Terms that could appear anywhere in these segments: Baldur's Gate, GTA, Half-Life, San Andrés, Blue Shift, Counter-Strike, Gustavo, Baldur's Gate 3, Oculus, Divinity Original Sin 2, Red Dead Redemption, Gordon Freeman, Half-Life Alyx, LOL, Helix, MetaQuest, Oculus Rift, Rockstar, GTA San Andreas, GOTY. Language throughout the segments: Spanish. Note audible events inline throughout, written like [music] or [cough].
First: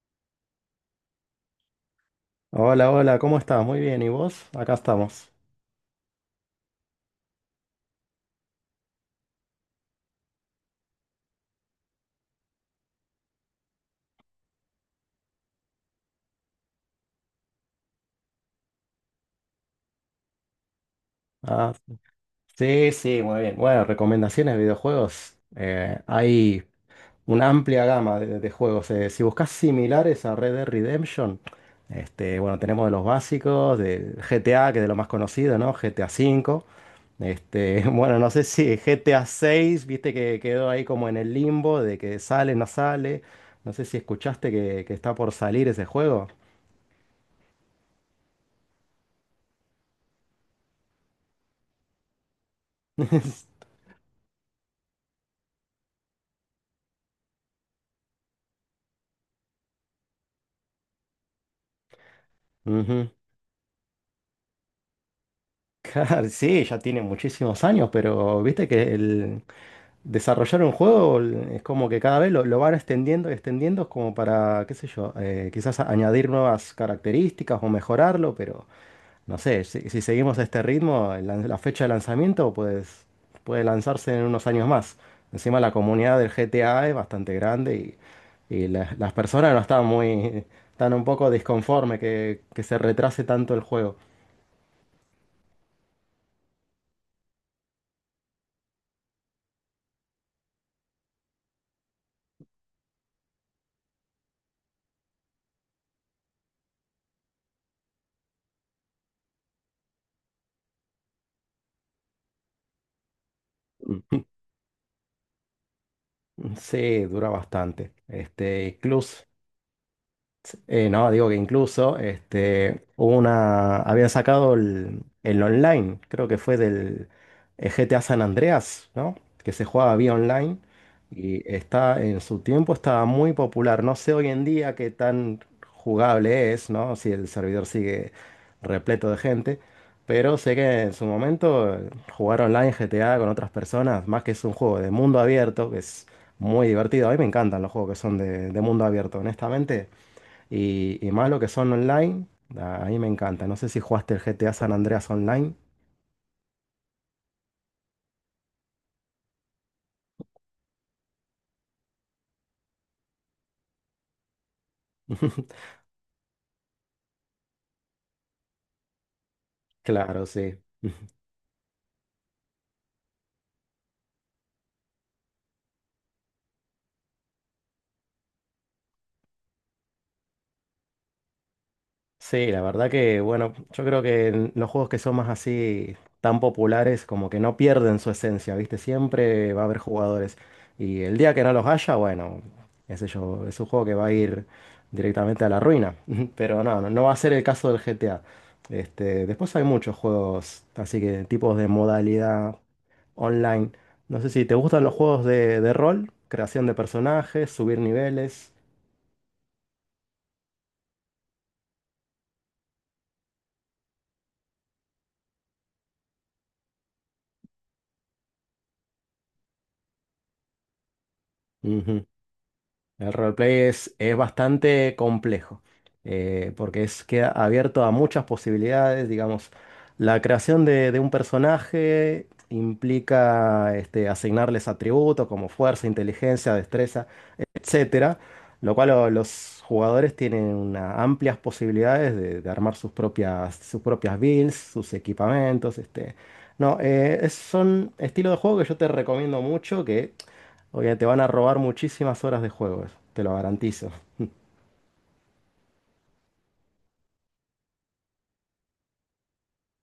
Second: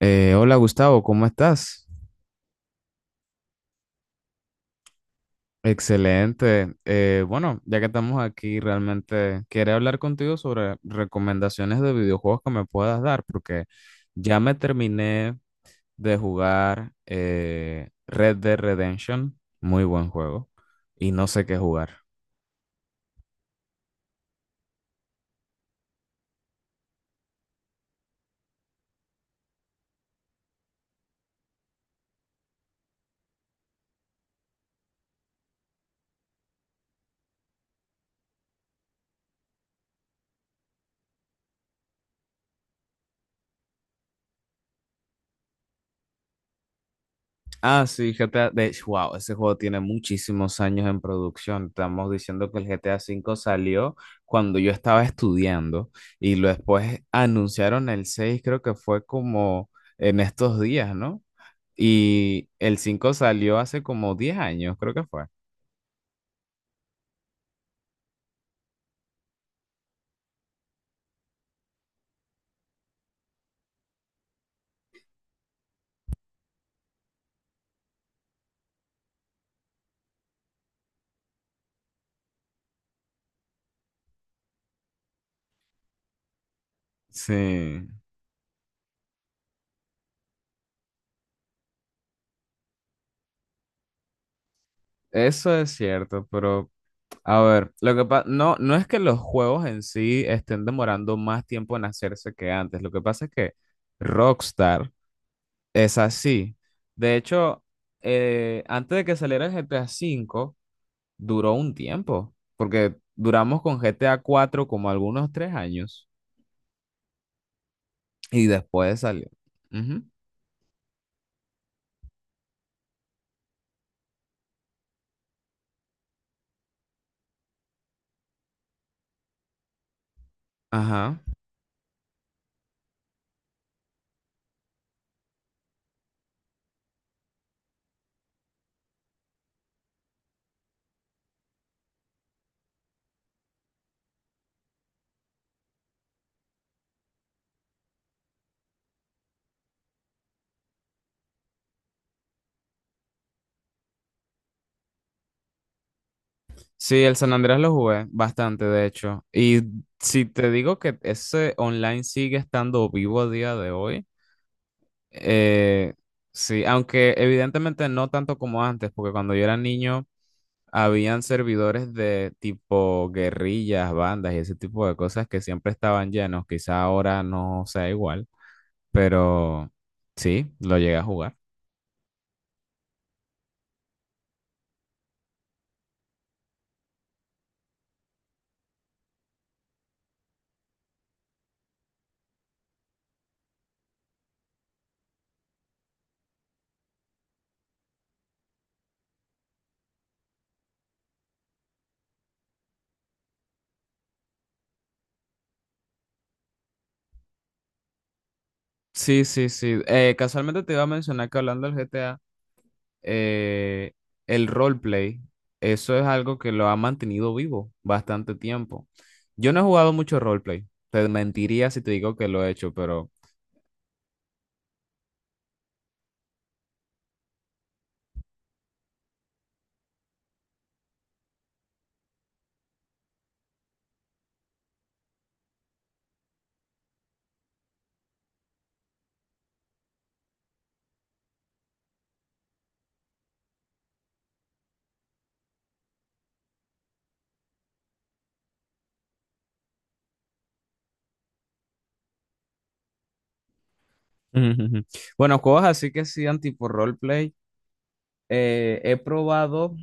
Hola Gustavo, ¿cómo estás? Hola, hola, ¿cómo estás? Muy bien, ¿y vos? Acá estamos. Excelente. Bueno, ya que estamos aquí, realmente quería hablar contigo sobre recomendaciones de videojuegos que me puedas dar, porque ya me terminé de jugar Red Dead Redemption, muy buen juego, y no sé qué Ah, jugar. sí, sí, muy bien. Bueno, recomendaciones de videojuegos. Hay una amplia gama de juegos. Si buscas similares a Red Dead Redemption, bueno, tenemos de los básicos, de GTA, que es de lo más conocido, ¿no? GTA cinco. [laughs] Bueno, no sé si GTA 6 viste que quedó ahí como en el limbo de que sale. No sé si escuchaste que está por salir ese juego. Ah, sí, GTA. De hecho, wow, ese juego tiene muchísimos años en producción. Estamos diciendo que el GTA V [laughs] salió cuando yo estaba estudiando y lo después anunciaron el 6, creo que fue como en estos días, ¿no? Y el Ujú. 5 salió hace como 10 años, creo que fue. Claro, sí, ya tiene muchísimos años, pero viste que el desarrollar un juego es como que cada vez lo van extendiendo y extendiendo como para, qué sé yo, quizás añadir nuevas características o mejorarlo, pero no sé, si seguimos a este ritmo, la fecha de lanzamiento pues puede lanzarse en unos años más. Encima la comunidad del GTA es bastante grande Sí, y las personas no están están un poco disconformes que se retrase tanto el juego. eso es cierto, pero a ver, lo que pasa, no, no es que los juegos en sí estén demorando más tiempo en hacerse que antes, lo que pasa es que Rockstar. Es así. De hecho, antes de que saliera el GTA V, duró un tiempo, porque duramos con GTA 4 como algunos 3 años Sí, dura bastante. y después salió. Ujú. No, digo que habían sacado el online, creo que fue del GTA San Andreas, ¿no? Que se jugaba vía online Ajá. y está en su tiempo estaba muy popular. No sé hoy en día qué tan jugable es, ¿no? Si el servidor sigue repleto de gente, pero sé que en su momento jugar online GTA con otras personas, más que es un juego de mundo abierto, que es muy divertido. A mí me encantan los juegos que son de mundo abierto, honestamente. Y más lo que son online, a mí me encanta. No sé si jugaste el GTA San Andreas online. Sí, el San Andrés lo jugué bastante, de hecho. Y si te digo que ese online sigue estando vivo a día de hoy, [laughs] Eh, sí, aunque evidentemente no tanto como antes, porque cuando yo era niño Claro, sí. habían servidores de tipo guerrillas, bandas y ese tipo de cosas que siempre estaban llenos. Quizá ahora no sea igual, pero sí, lo llegué a jugar. Sí, la verdad que, bueno, yo creo que en los juegos que son más así tan populares, como que no pierden su esencia, ¿viste? Siempre va a haber jugadores. Y el día que no los haya, bueno, qué sé yo, es un juego que va a ir directamente a la ruina. [laughs] Pero no, no, no va a ser el caso del GTA. Después hay muchos juegos, así que tipos de modalidad online. No sé si te gustan los juegos de rol, creación de personajes, subir niveles. Sí, sí, sí. Casualmente te iba a mencionar que hablando del GTA, eh, el roleplay, eso es algo que lo ha mantenido vivo bastante tiempo. Yo no he jugado mucho roleplay, te mentiría si te digo que lo he hecho, pero El roleplay es bastante complejo, porque queda abierto a muchas posibilidades, digamos. La creación de un personaje implica asignarles atributos como fuerza, inteligencia, destreza, etcétera, lo cual los jugadores tienen amplias posibilidades de armar sus propias builds, sus equipamientos. No, son estilo de juego que yo te recomiendo mucho, que porque te van a robar muchísimas horas de juego, eso, te lo garantizo. ujú, ujú. Bueno, cosas así que sean tipo roleplay. He probado,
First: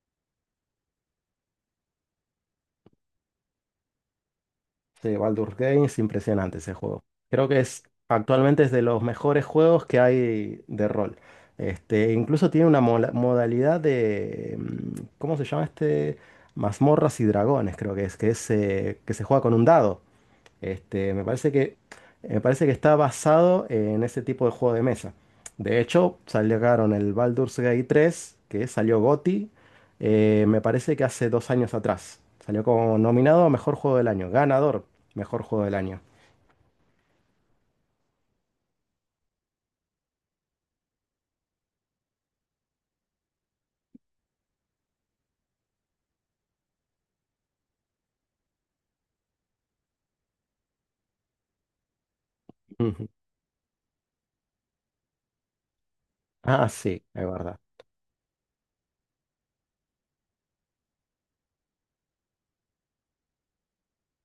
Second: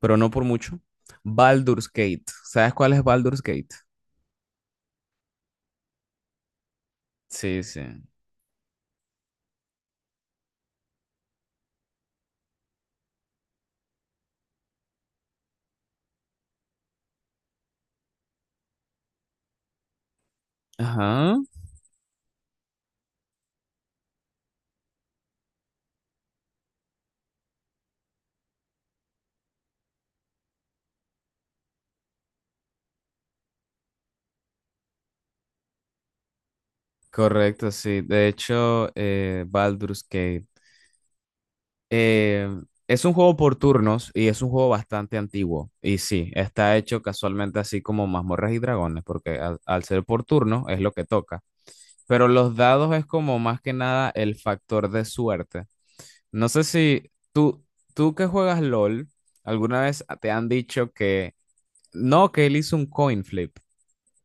pero no por mucho, Baldur's Gate. ¿Sabes cuál es Baldur's Gate? Sí, Baldur's Gate es impresionante ese juego. Creo que Sí, sí. es actualmente es de los mejores juegos que hay de rol. Incluso tiene una modalidad de, ¿cómo se llama este? Mazmorras y dragones, creo que es, que se juega con un dado. Este, me Ajá. parece que, me parece que está basado en ese tipo de juego de mesa. De hecho, salieron el Baldur's Gate 3, que salió GOTY, me parece que hace 2 años atrás. Salió como nominado a Mejor Juego del Año, ganador, Mejor Juego del Año. Correcto, sí. De hecho, Baldur's Gate, eh, es un juego por turnos y es un juego bastante antiguo. Y sí, está hecho casualmente así como mazmorras y dragones, porque al ser por turno es lo que toca. Pero los dados es Ujú. como más que nada el factor de suerte. No sé Ah, sí, si es verdad. tú que juegas LOL, alguna vez te han dicho que no, que él hizo un coin flip,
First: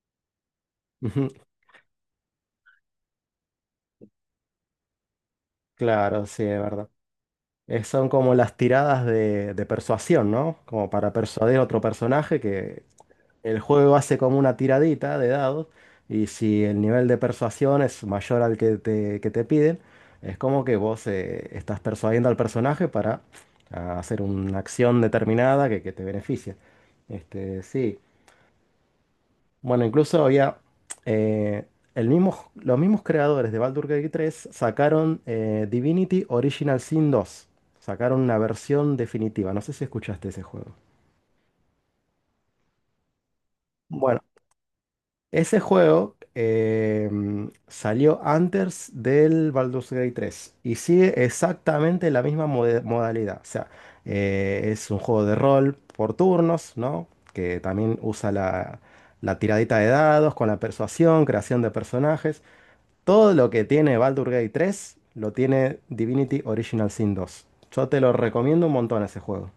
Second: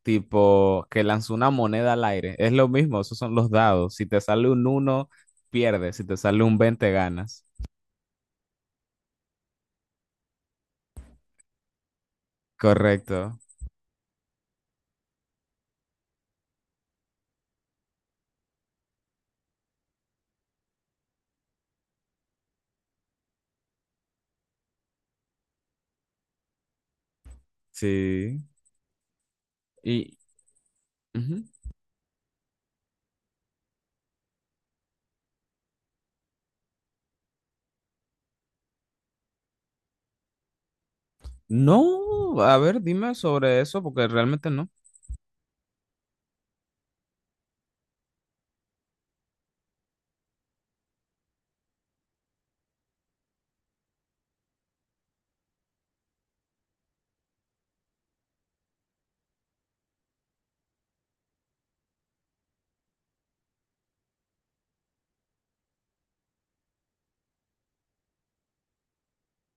tipo que Ujú. lanzó una moneda al aire. Es lo mismo, esos son los dados. Si te sale un uno pierdes. Si te Claro, sale sí, un es verdad. veinte ganas. Son como las tiradas de persuasión, ¿no? Como para persuadir a otro personaje. Correcto. El juego hace como una tiradita de dados y si el nivel de persuasión es mayor al que te piden, es como que vos estás persuadiendo al personaje para hacer una acción determinada que te beneficia. Sí. Sí. Bueno, Y, incluso había ujú. eh, el mismo, los mismos creadores de Baldur's Gate 3 sacaron Divinity Original Sin 2. Sacaron una versión definitiva. No sé si escuchaste ese juego. No, a ver, dime sobre eso, porque Bueno, realmente no. ese juego salió antes del Baldur's Gate 3 y sigue exactamente la misma modalidad. O sea, es un juego de rol por turnos, ¿no? Que también usa la tiradita de dados con la persuasión, creación de personajes. Todo lo que tiene Baldur's Gate 3 lo tiene Divinity Original Sin 2. Yo te lo recomiendo un montón ese juego.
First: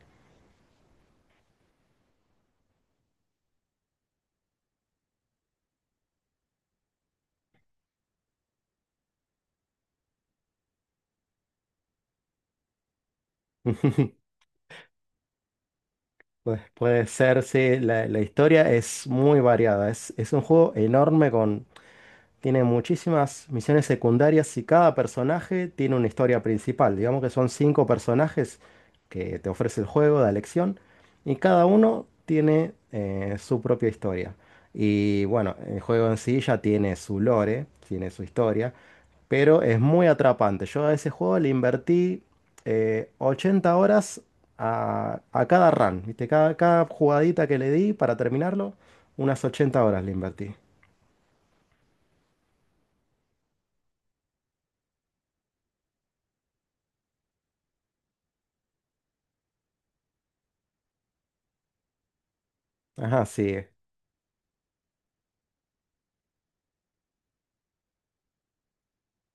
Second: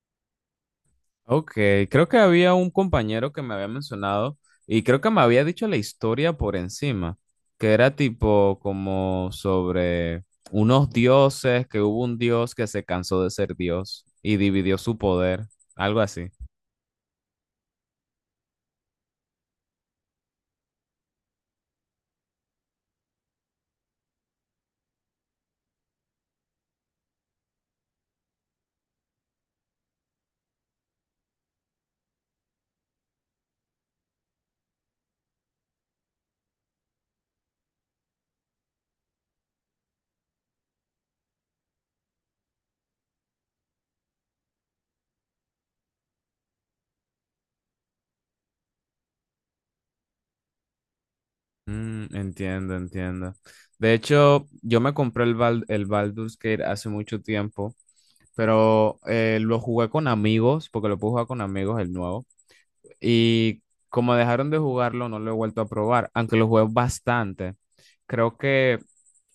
Ok, creo que había un compañero que me había mencionado y creo que me había dicho la historia por encima, que era tipo como sobre unos dioses, que hubo un dios que se cansó de ser dios [laughs] y dividió su poder, algo así. Pues puede ser, sí, la historia es muy variada. Es un juego enorme tiene muchísimas misiones secundarias y cada personaje tiene una historia principal. Digamos que son cinco personajes que te ofrece el juego de elección y cada uno tiene su propia historia. Y bueno, el juego en sí ya tiene su lore, tiene su historia, pero es muy atrapante. Yo a ese juego le invertí 80 horas a cada run, ¿viste? Cada jugadita que le di para terminarlo, unas 80 horas le invertí. Mm, entiendo, entiendo. De hecho, yo me compré el Baldur's Gate hace mucho tiempo, pero lo jugué con amigos, porque lo puedo jugar con amigos, el nuevo. Ajá, Y sí. como dejaron de jugarlo, no lo he vuelto a probar, aunque lo jugué bastante. Creo que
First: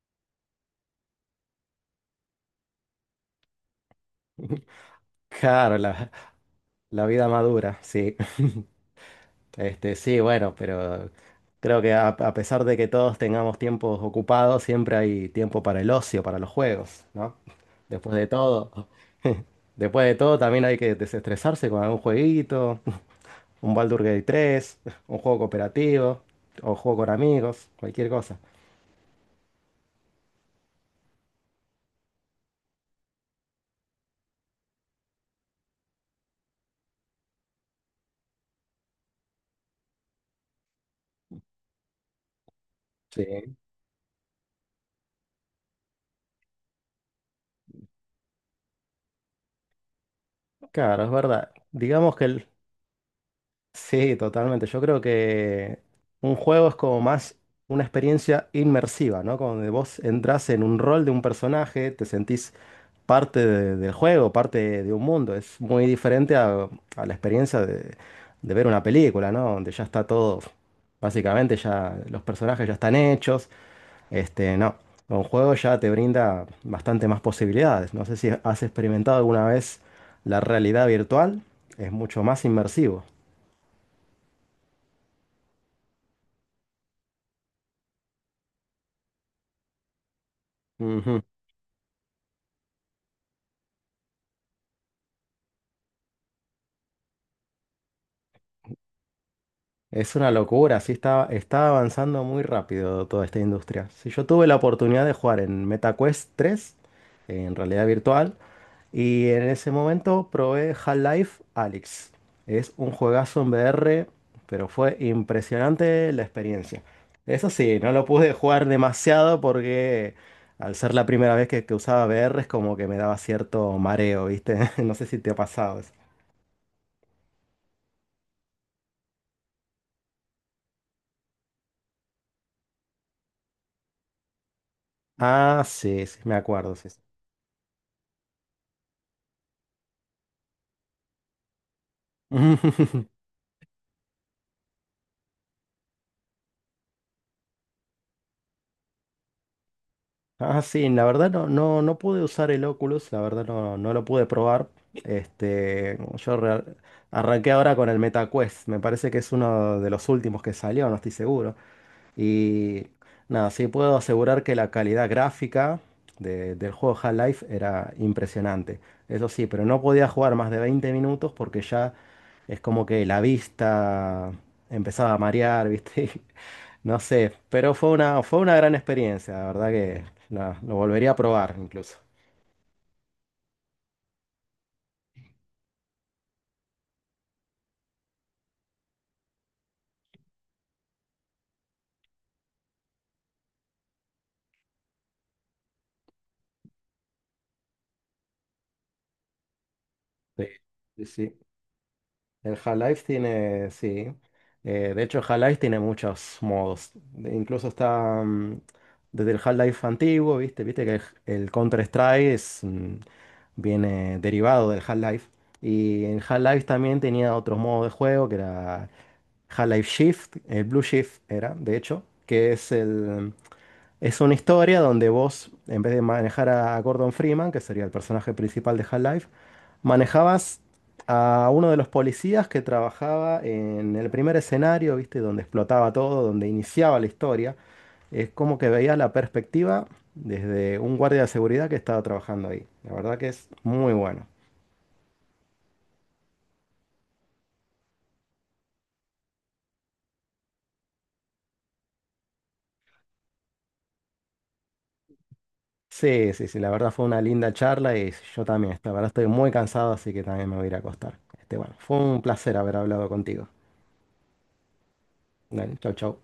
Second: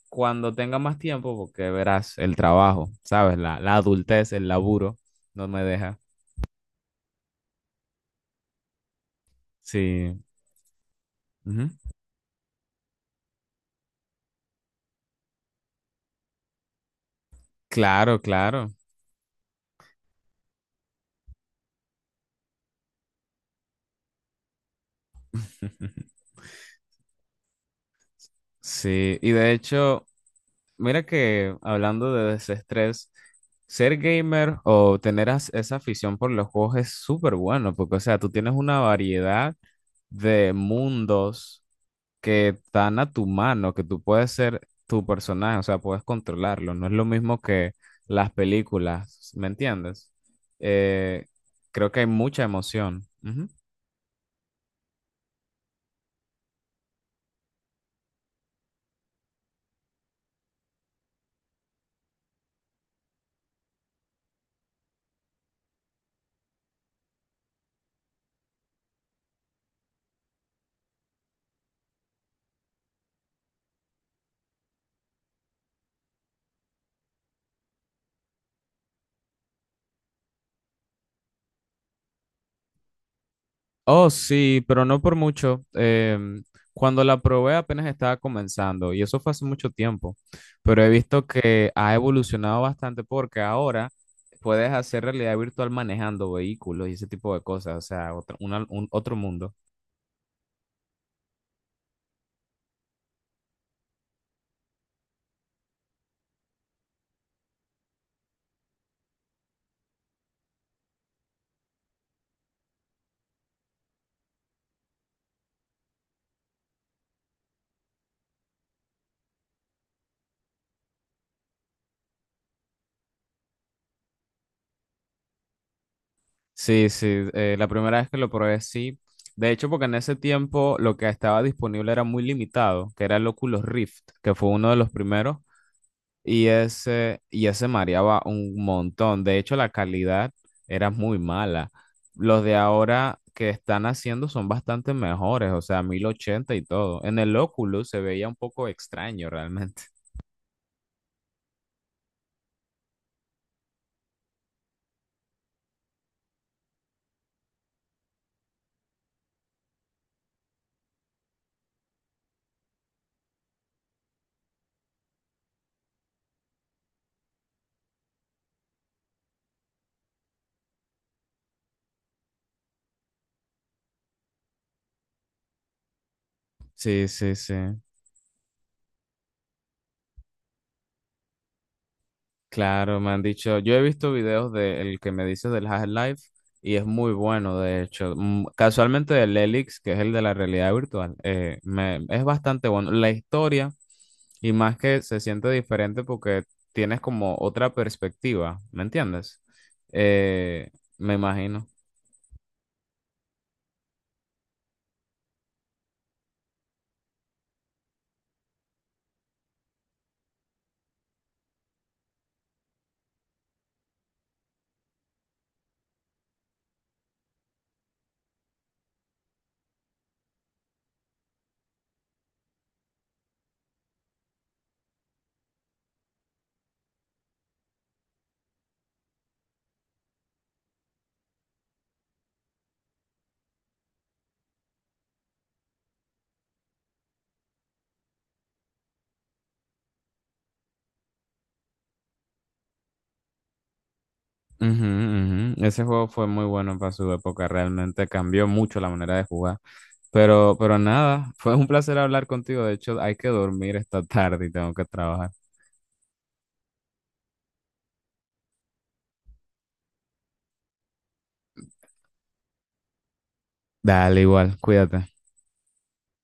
cuando tenga más tiempo, porque verás el trabajo, ¿sabes? La adultez, el laburo, no me Claro, deja. la vida madura, sí. Sí, Sí. bueno, pero Ujú. creo que a pesar de que todos tengamos tiempos ocupados, siempre hay tiempo para el ocio, para los juegos, ¿no? Después Claro, de claro. todo, [laughs] después de todo también hay que desestresarse con algún jueguito, un Baldur's Gate 3, un juego cooperativo, [laughs] o juego con amigos, cualquier cosa. Sí. Y de hecho, mira que hablando de desestrés, ser gamer o tener esa afición por los juegos es súper bueno, porque, o sea, tú tienes una variedad de mundos que están a tu Sí, mano, que tú puedes ser tu personaje, o sea, puedes controlarlo. No es lo mismo que las películas, ¿me entiendes? claro, es Eh, verdad. Creo que hay mucha emoción. Ujú. Sí, totalmente. Yo creo que un juego es como más una experiencia inmersiva, ¿no? Como de vos entras en un rol de un personaje, te sentís parte del juego, parte de un mundo. Es muy diferente a la experiencia de ver una película, ¿no? Donde ya está todo, básicamente ya los personajes ya están hechos. No, un juego ya te brinda bastante más posibilidades. No sé si has experimentado alguna vez la realidad virtual, es mucho más inmersivo. Oh, sí, pero no por mucho. Cuando la probé apenas estaba comenzando y eso fue hace mucho tiempo, pero he visto que ha evolucionado bastante porque ahora puedes hacer realidad virtual manejando vehículos y ese tipo de cosas, o sea, otro, otro mundo. Es una locura, sí está avanzando muy rápido toda esta industria. Sí, yo tuve la oportunidad de jugar en MetaQuest 3, en realidad virtual, y en ese momento probé Half-Life Alyx. Es un juegazo en VR, pero fue impresionante la experiencia. Eso sí, no lo pude jugar demasiado porque al ser la primera vez que usaba VR es como que me daba cierto mareo, ¿viste? [laughs] No sé si te ha pasado eso. Sí, sí, la primera vez que lo probé, sí. De hecho, porque en ese tiempo lo que estaba disponible era muy limitado, que era el Oculus Rift, que fue uno de los primeros, Ah, sí, sí, me y acuerdo, sí. ese, y ese mareaba un montón. De hecho, la calidad era muy mala. Los de [laughs] ahora que están haciendo son bastante mejores, o sea, 1080 y todo. En el Oculus se veía un poco extraño realmente. [laughs] Ah, sí, la verdad no, no, no pude usar el Oculus, la verdad no, no lo pude probar. Este, yo re- Arranqué ahora con el MetaQuest, me parece que es uno de los últimos que salió, no estoy seguro. Y nada, sí puedo asegurar que la calidad gráfica del juego Half-Life era impresionante. Eso sí, pero no podía jugar más de 20 minutos porque ya es como que la vista empezaba a marear, ¿viste? [laughs] No Sí, sé, sí, sí. pero fue fue una gran experiencia, la verdad que lo volvería a probar incluso. Claro, me han dicho, yo he visto videos del que me dices del Half-Life y es muy bueno, de hecho. Mm, casualmente del Helix, que es el de la realidad virtual, es bastante bueno. La historia, y más que se siente diferente porque tienes como otra perspectiva, ¿me entiendes? Sí, Eh, sí. Me sí. imagino. Sí. De hecho, el Half-Life tiene muchos modos. Incluso desde el Half-Life antiguo, ¿viste? Viste que Counter-Strike viene derivado del Half-Life. Y en Half-Life también tenía otros modos de juego, que era Half-Life Shift, el Blue Shift era, de hecho, que es el... Es una historia donde vos, en vez de manejar a Gordon Freeman, que sería el personaje principal de Half-Life, manejabas a uno de los policías que trabajaba en el primer escenario, ¿viste? Donde explotaba todo, donde iniciaba la historia. Es como que veías la perspectiva desde un guardia de seguridad que estaba trabajando ahí. La verdad que es muy bueno. Ujú, ujú. Ese juego fue muy bueno para su época, realmente cambió mucho la manera de jugar. Pero nada, [laughs] fue un placer hablar contigo. De hecho, hay que dormir esta tarde y tengo que trabajar. Sí, sí, sí, la verdad fue una linda charla y yo también, la verdad estoy muy cansado, así que también me voy a ir a acostar. Bueno, fue un placer haber hablado contigo. Dale, igual, cuídate. Dale, chau, chau.